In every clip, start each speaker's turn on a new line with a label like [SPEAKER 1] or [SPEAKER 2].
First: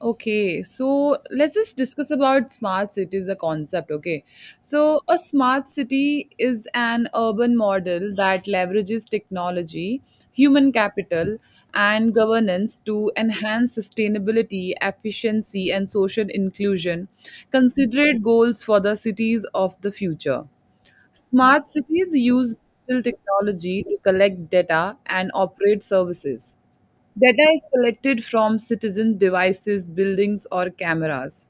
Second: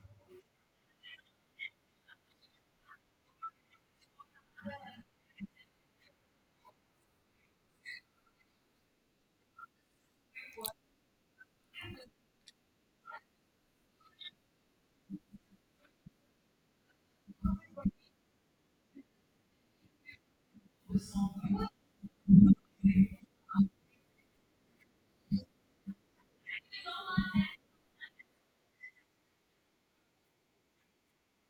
[SPEAKER 1] Okay, so let's just discuss about smart cities, the concept. Okay, so a smart city is an urban model that leverages technology, human capital, and governance to enhance sustainability, efficiency, and social inclusion, considerate goals for the cities of the future. Smart cities use digital technology to collect data and operate services. Data is collected from citizen devices, buildings, or cameras.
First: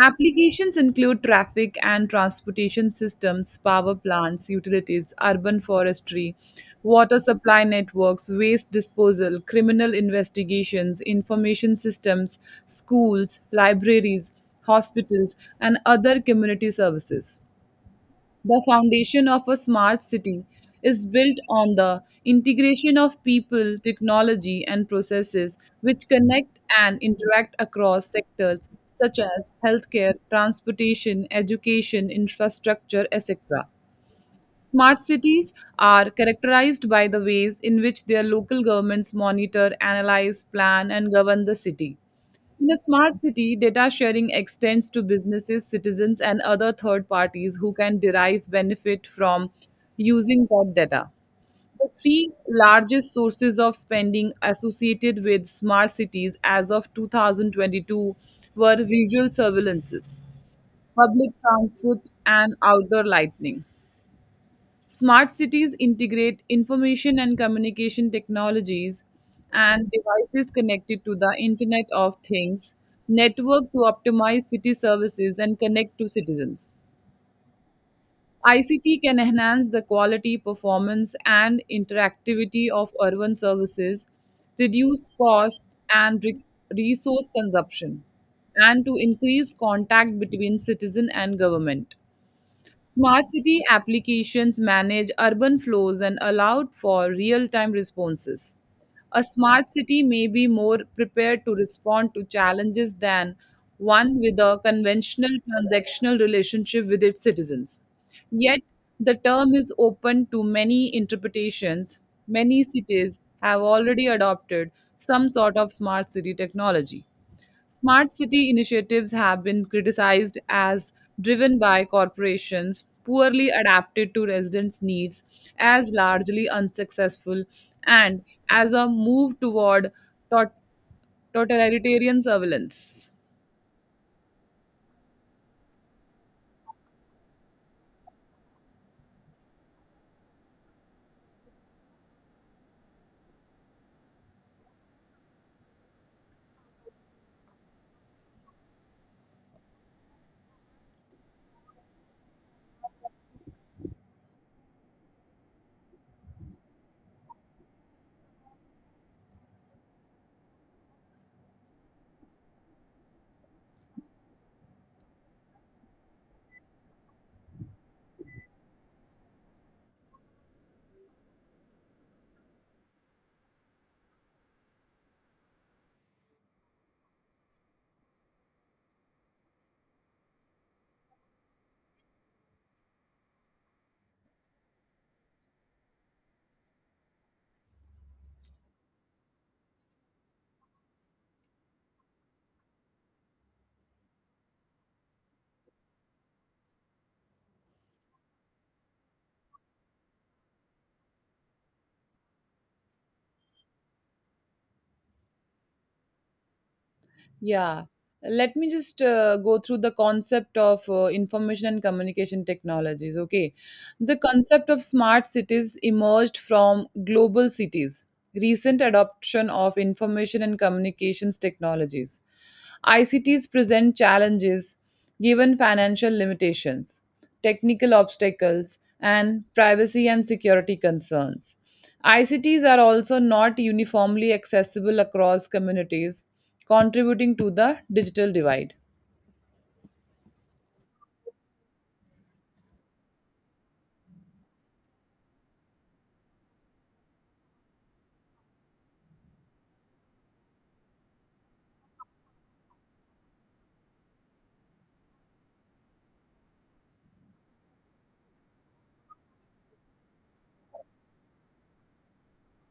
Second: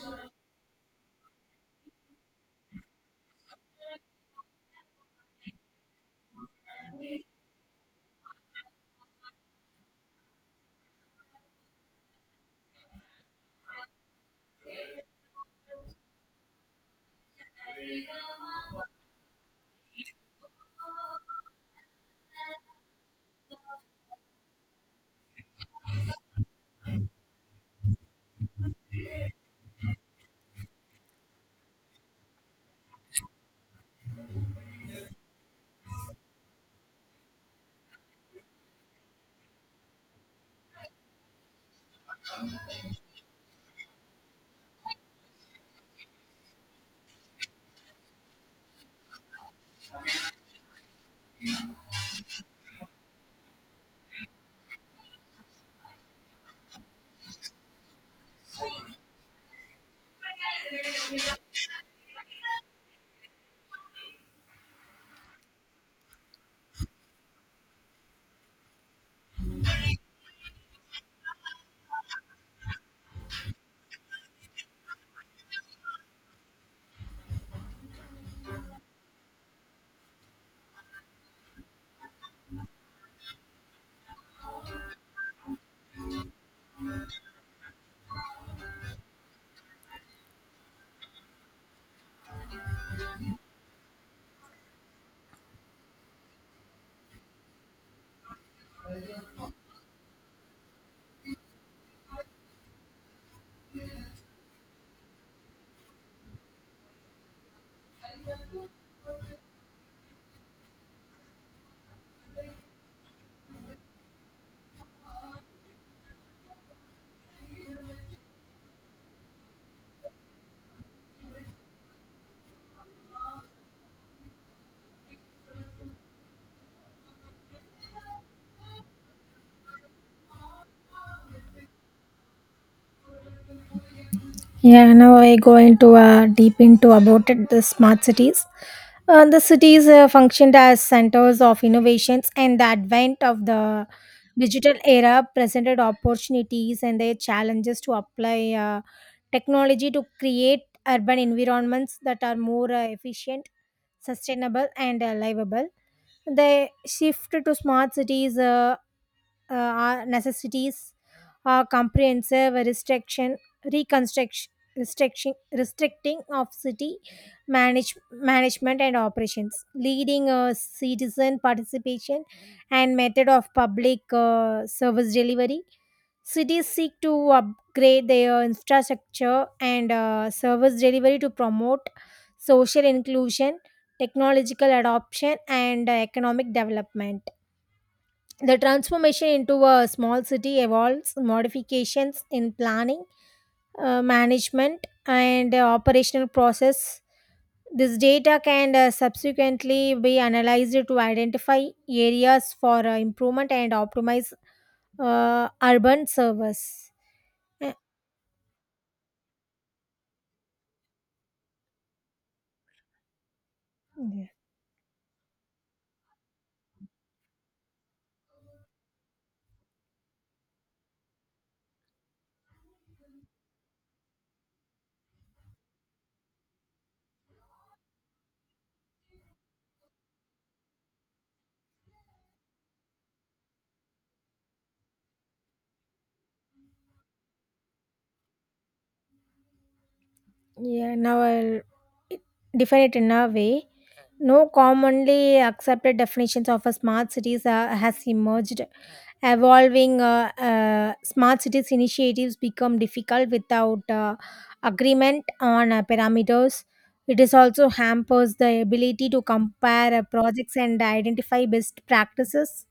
[SPEAKER 1] Applications include traffic and transportation systems, power plants, utilities, urban forestry, water supply networks, waste disposal, criminal investigations, information systems, schools, libraries, hospitals, and other community services. The foundation of a smart city is built on the integration of people, technology, and processes which connect and interact across sectors such as healthcare, transportation, education, infrastructure, etc. Smart cities are characterized by the ways in which their local governments monitor, analyze, plan, and govern the city. In a smart city, data sharing extends to businesses, citizens, and other third parties who can derive benefit from using that data. The three largest sources of spending associated with smart cities as of 2022 were visual surveillances, public transit, and outdoor lighting. Smart cities integrate information and communication technologies and devices connected to the Internet of Things network to optimize city services and connect to citizens. ICT can enhance the quality, performance, and interactivity of urban services, reduce cost and resource consumption, and to increase contact between citizen and government. Smart city applications manage urban flows and allow for real time responses. A smart city may be more prepared to respond to challenges than one with a conventional transactional relationship with its citizens. Yet, the term is open to many interpretations. Many cities have already adopted some sort of smart city technology. Smart city initiatives have been criticized as driven by corporations, poorly adapted to residents' needs, as largely unsuccessful, and as a move toward tot- totalitarian surveillance.
[SPEAKER 2] Yeah, now I go into deep into about it, the smart cities. The cities functioned as centers of innovations, and the advent of the digital era presented opportunities and their challenges to apply technology to create urban environments that are more efficient, sustainable, and livable. The shift to smart cities our necessities are comprehensive restriction reconstruction restriction restricting of city management and operations leading citizen participation and method of public service delivery. Cities seek to upgrade their infrastructure and service delivery to promote social inclusion, technological adoption, and economic development. The transformation into a small city involves modifications in planning, management, and operational process. This data can subsequently be analyzed to identify areas for improvement and optimize urban service. Uh,
[SPEAKER 1] Yeah, let me just go through the concept of information and communication technologies. Okay, the concept of smart cities emerged from global cities, recent adoption of information and communications technologies. ICTs present challenges given financial limitations, technical obstacles, and privacy and security concerns. ICTs are also not uniformly accessible across communities, contributing to the digital divide.
[SPEAKER 2] Yeah, now I'll define it in a way. No commonly accepted definitions of a smart cities has emerged. Evolving smart cities initiatives become difficult without agreement on parameters. It is also hampers the ability to compare projects and identify best practices.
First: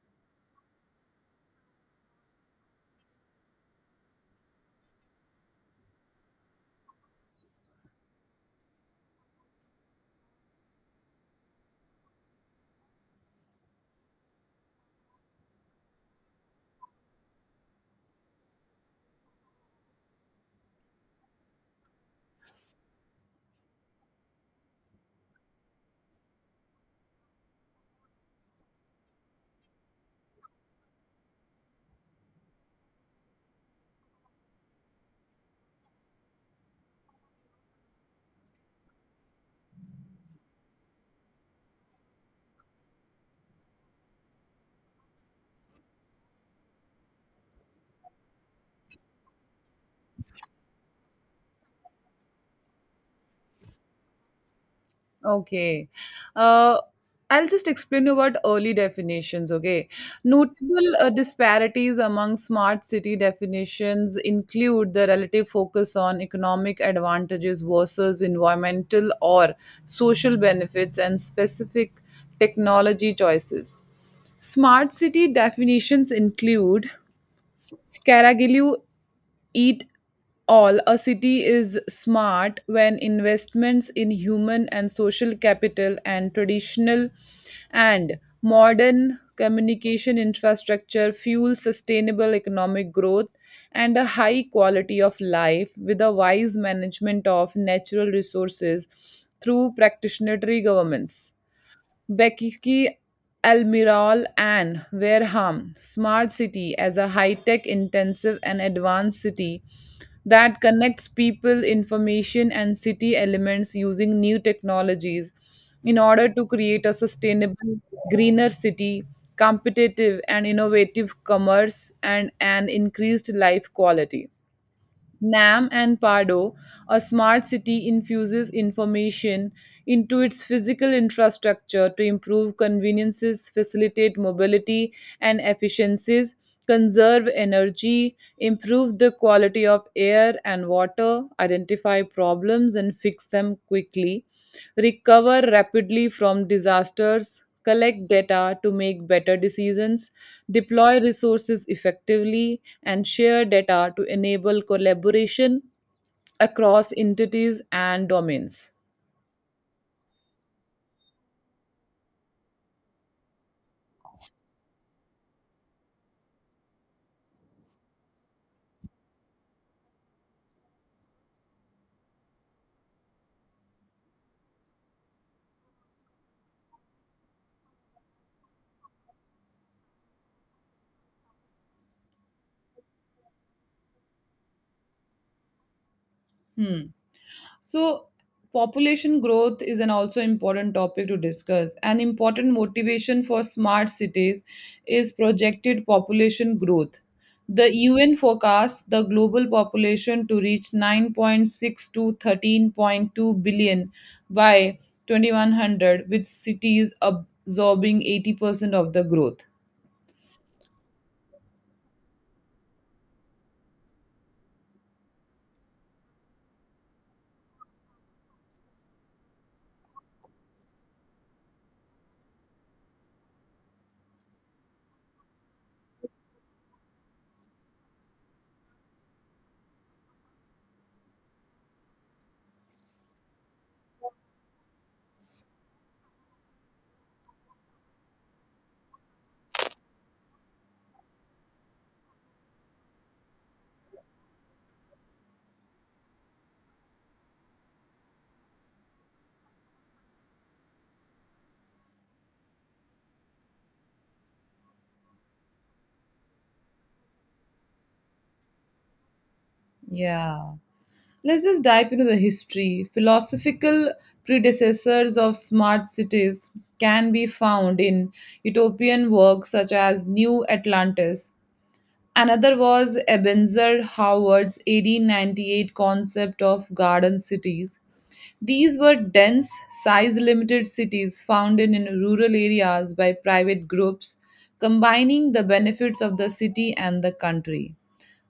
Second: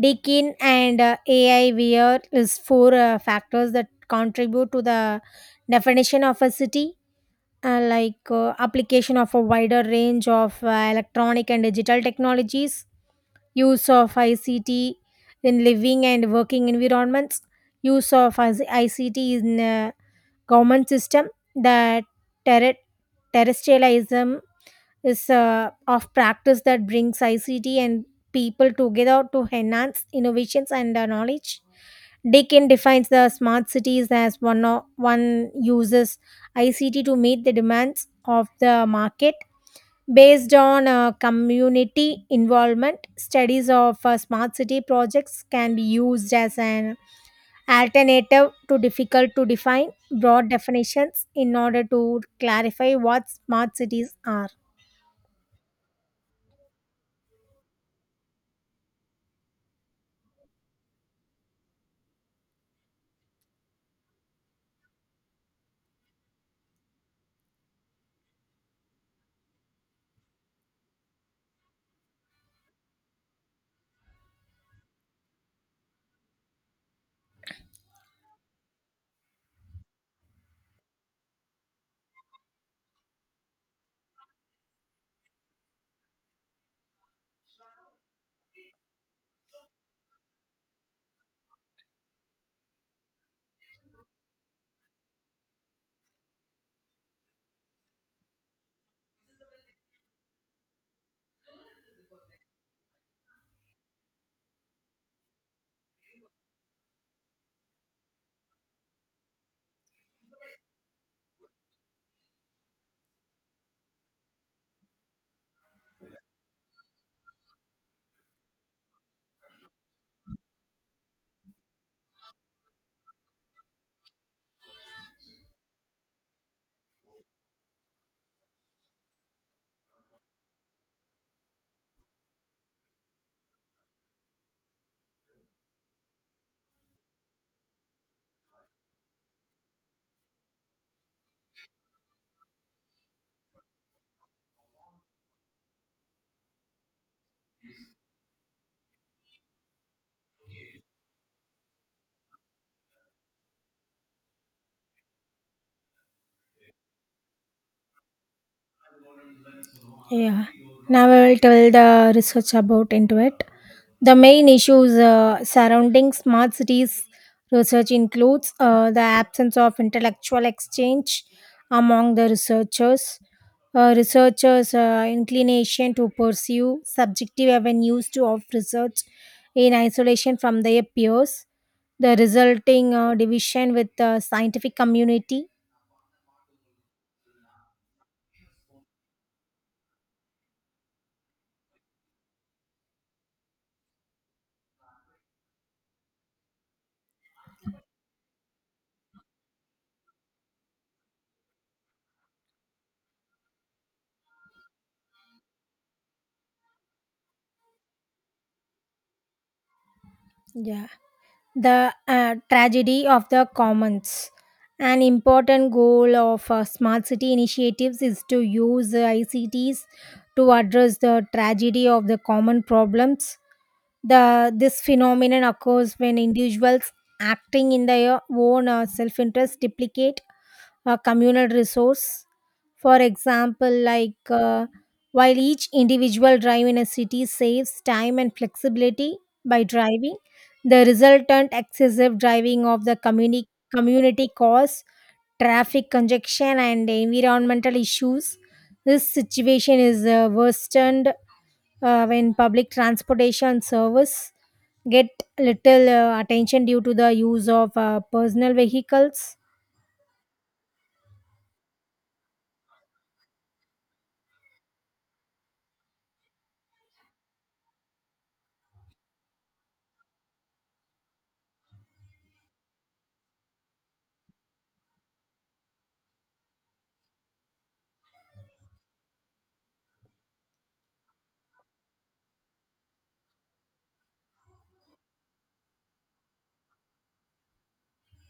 [SPEAKER 2] Deakin and AIVR is four factors that contribute to the definition of a city, like application of a wider range of electronic and digital technologies, use of ICT in living and working environments, use of ICT in government system, the terre- terrestrialism is of practice that brings ICT and people together to enhance innovations and knowledge. Deakin defines the smart cities as one uses ICT to meet the demands of the market based on community involvement. Studies of smart city projects can be used as an alternative to difficult to define broad definitions in order to clarify what smart cities are.
[SPEAKER 1] Okay. Uh, I'll just explain you about early definitions, okay? Notable disparities among smart city definitions include the relative focus on economic advantages versus environmental or social benefits and specific technology choices. Smart city definitions include Karagelu it all, a city is smart when investments in human and social capital and traditional and modern communication infrastructure fuel sustainable economic growth and a high quality of life with a wise management of natural resources through practitionary governments. Becky Almiral and Wareham, smart city as a high-tech intensive and advanced city that connects people, information, and city elements using new technologies in order to create a sustainable, greener city, competitive and innovative commerce, and an increased life quality. NAM and Pardo, a smart city infuses information into its physical infrastructure to improve conveniences, facilitate mobility and efficiencies, conserve energy, improve the quality of air and water, identify problems and fix them quickly, recover rapidly from disasters, collect data to make better decisions, deploy resources effectively, and share data to enable collaboration across entities and domains.
[SPEAKER 2] Yeah. Now I will tell the research about into it. The main issues surrounding smart cities research includes the absence of intellectual exchange among the researchers, researchers' inclination to pursue subjective avenues to of research in isolation from their peers, the resulting division with the scientific community.
[SPEAKER 1] Hmm. So, population growth is an also important topic to discuss. An important motivation for smart cities is projected population growth. The UN forecasts the global population to reach 9.6 to 13.2 billion by 2100, with cities absorbing 80% of the growth.
[SPEAKER 2] Yeah. The tragedy of the commons. An important goal of smart city initiatives is to use ICTs to address the tragedy of the common problems. The this phenomenon occurs when individuals acting in their own self-interest duplicate a communal resource. For example, like while each individual drive in a city saves time and flexibility by driving, the resultant excessive driving of the community cause traffic congestion and environmental issues. This situation is worsened when public transportation service get little attention due to the use of personal vehicles.
[SPEAKER 1] Yeah. Let's just dive into the history. Philosophical predecessors of smart cities can be found in utopian works such as New Atlantis. Another was Ebenezer Howard's 1898 concept of garden cities. These were dense, size limited cities founded in rural areas by private groups, combining the benefits of the city and the country.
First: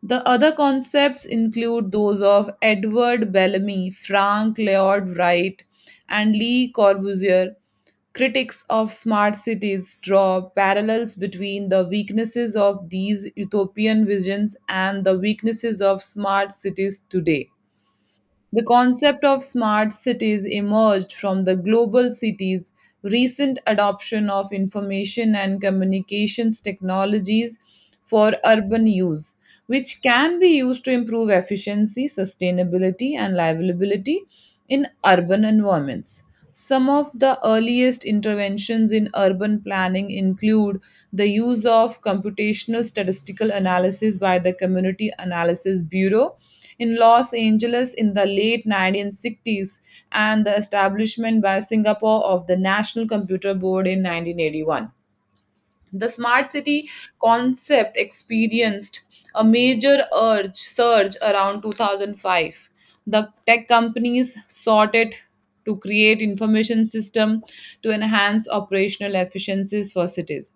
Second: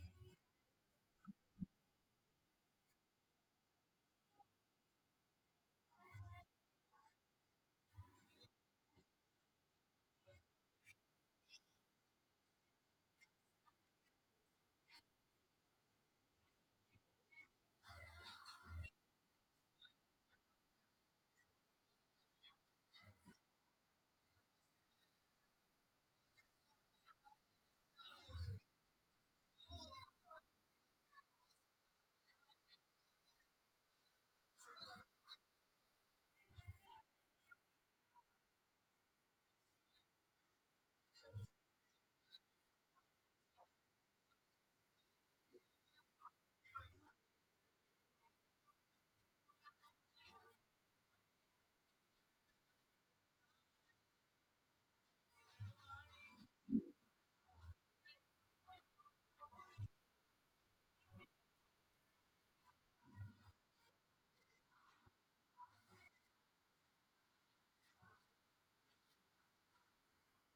[SPEAKER 1] The other concepts include those of Edward Bellamy, Frank Lloyd Wright, and Lee Corbusier. Critics of smart cities draw parallels between the weaknesses of these utopian visions and the weaknesses of smart cities today. The concept of smart cities emerged from the global cities' recent adoption of information and communications technologies for urban use, which can be used to improve efficiency, sustainability, and livability in urban environments. Some of the earliest interventions in urban planning include the use of computational statistical analysis by the Community Analysis Bureau in Los Angeles in the late 1960s and the establishment by Singapore of the National Computer Board in 1981. The smart city concept experienced a major urge surge around 2005. The tech companies sought it to create information system to enhance operational efficiencies for cities.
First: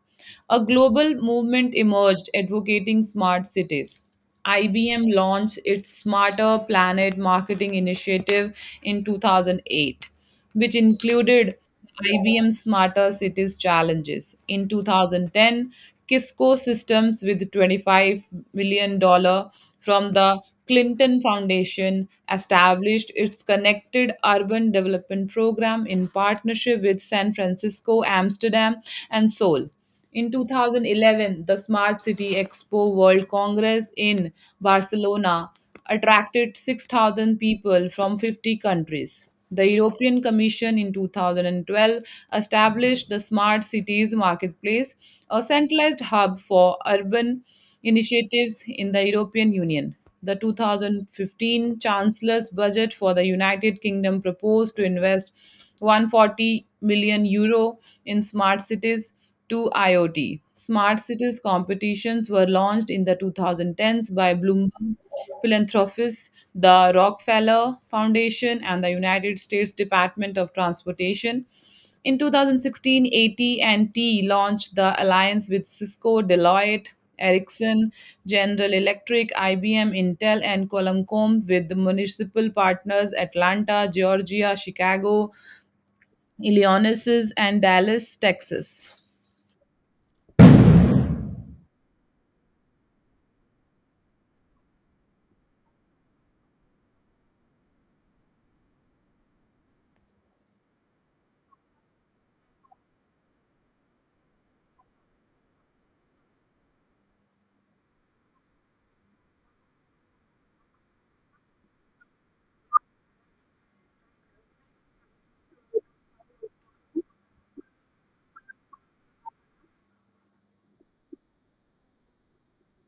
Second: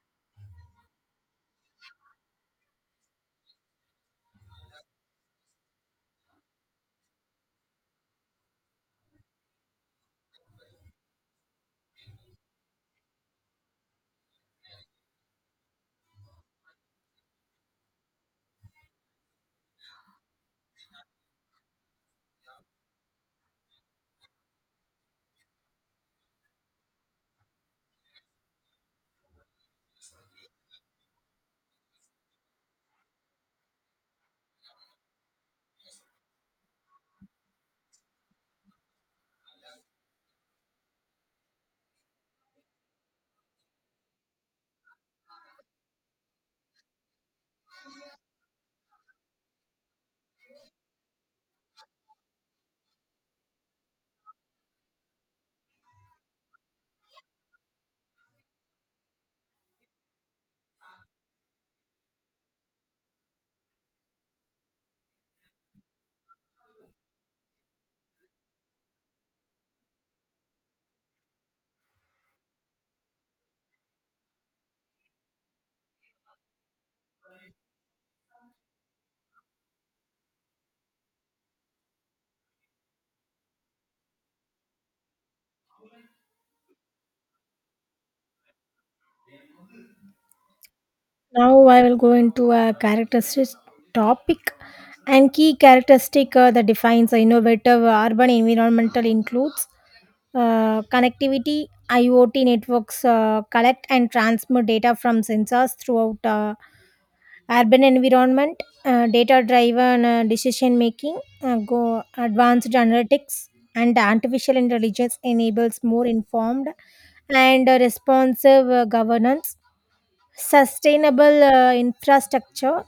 [SPEAKER 1] A global movement emerged advocating smart cities. IBM launched its Smarter Planet marketing initiative in 2008 which included IBM Smarter Cities challenges. In 2010, Kisco Systems with $25 million dollars from the Clinton Foundation established its Connected Urban Development Program in partnership with San Francisco, Amsterdam, and Seoul. In 2011, the Smart City Expo World Congress in Barcelona attracted 6,000 people from 50 countries. The European Commission in 2012 established the Smart Cities Marketplace, a centralized hub for urban initiatives in the European Union. The 2015 Chancellor's budget for the United Kingdom proposed to invest 140 million euros in smart cities to IoT. Smart cities competitions were launched in the 2010s by Bloomberg philanthropists, the Rockefeller Foundation, and the United States Department of Transportation. In 2016, AT&T launched the alliance with Cisco, Deloitte, Ericsson, General Electric, IBM, Intel, and Qualcomm with the municipal partners Atlanta, Georgia, Chicago, Illinois, and Dallas, Texas.
[SPEAKER 2] Now I will go into a characteristic topic, and key characteristic that defines innovative urban environmental includes connectivity, IoT networks collect and transmit data from sensors throughout urban environment, data-driven decision making, go advanced analytics, and artificial intelligence enables more informed and responsive governance, sustainable infrastructure,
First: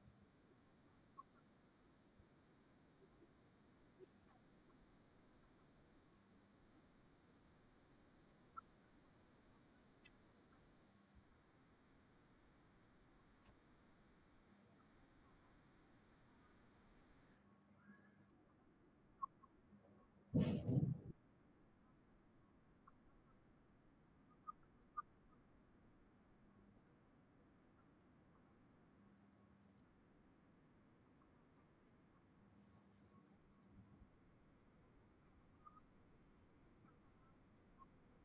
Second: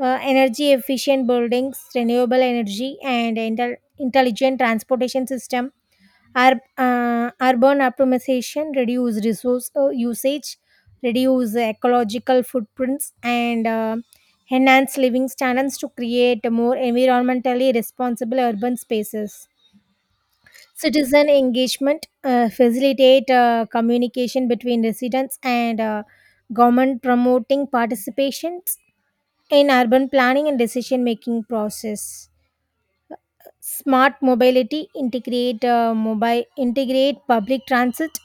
[SPEAKER 2] energy efficient buildings, renewable energy, and intelligent transportation system. Urban optimization reduce resource usage, reduce ecological footprints, and enhance living standards to create more environmentally responsible urban spaces. Citizen engagement facilitate communication between residents and government, promoting participations in urban planning and decision making process. Smart mobility integrate mobile integrate public transit,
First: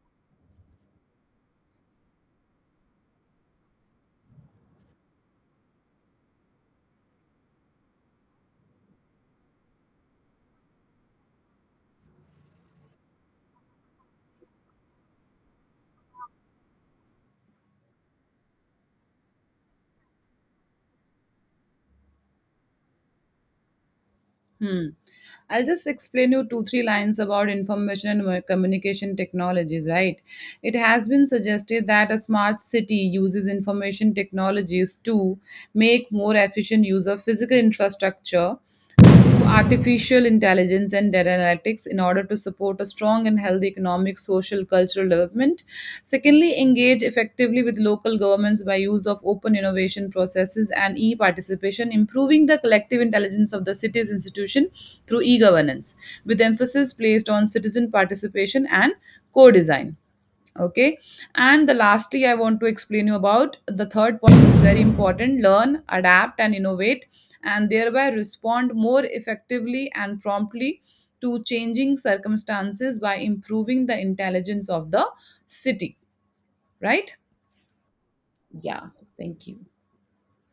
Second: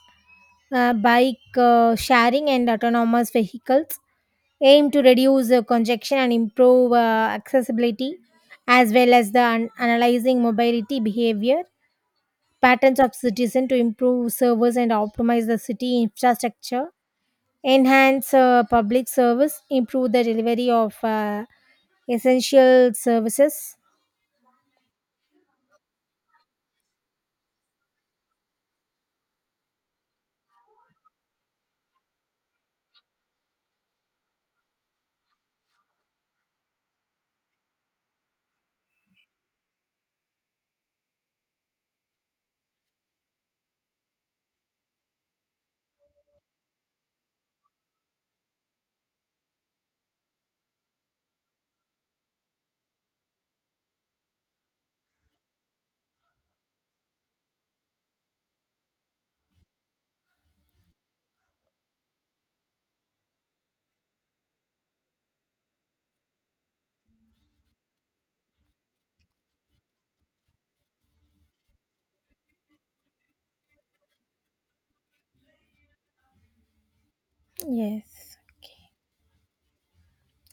[SPEAKER 2] bike sharing and autonomous vehicles aim to reduce congestion and improve accessibility, as well as the analyzing mobility behavior patterns of citizen to improve servers and optimize the city infrastructure, enhance public service, improve the delivery of essential services.
[SPEAKER 1] Hmm. I'll just explain you two, three lines about information and communication technologies, right? It has been suggested that a smart city uses information technologies to make more efficient use of physical infrastructure to artificial intelligence and data analytics in order to support a strong and healthy economic, social, cultural development. Secondly, engage effectively with local governments by use of open innovation processes and e participation, improving the collective intelligence of the city's institution through e governance, with emphasis placed on citizen participation and co design, okay. And the lastly, I want to explain you about the third point is very important, learn, adapt, and innovate, and thereby respond more effectively and promptly to changing circumstances by improving the intelligence of the city, right?
[SPEAKER 2] Yes,
[SPEAKER 1] Yeah, thank you.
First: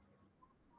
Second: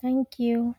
[SPEAKER 2] thank you.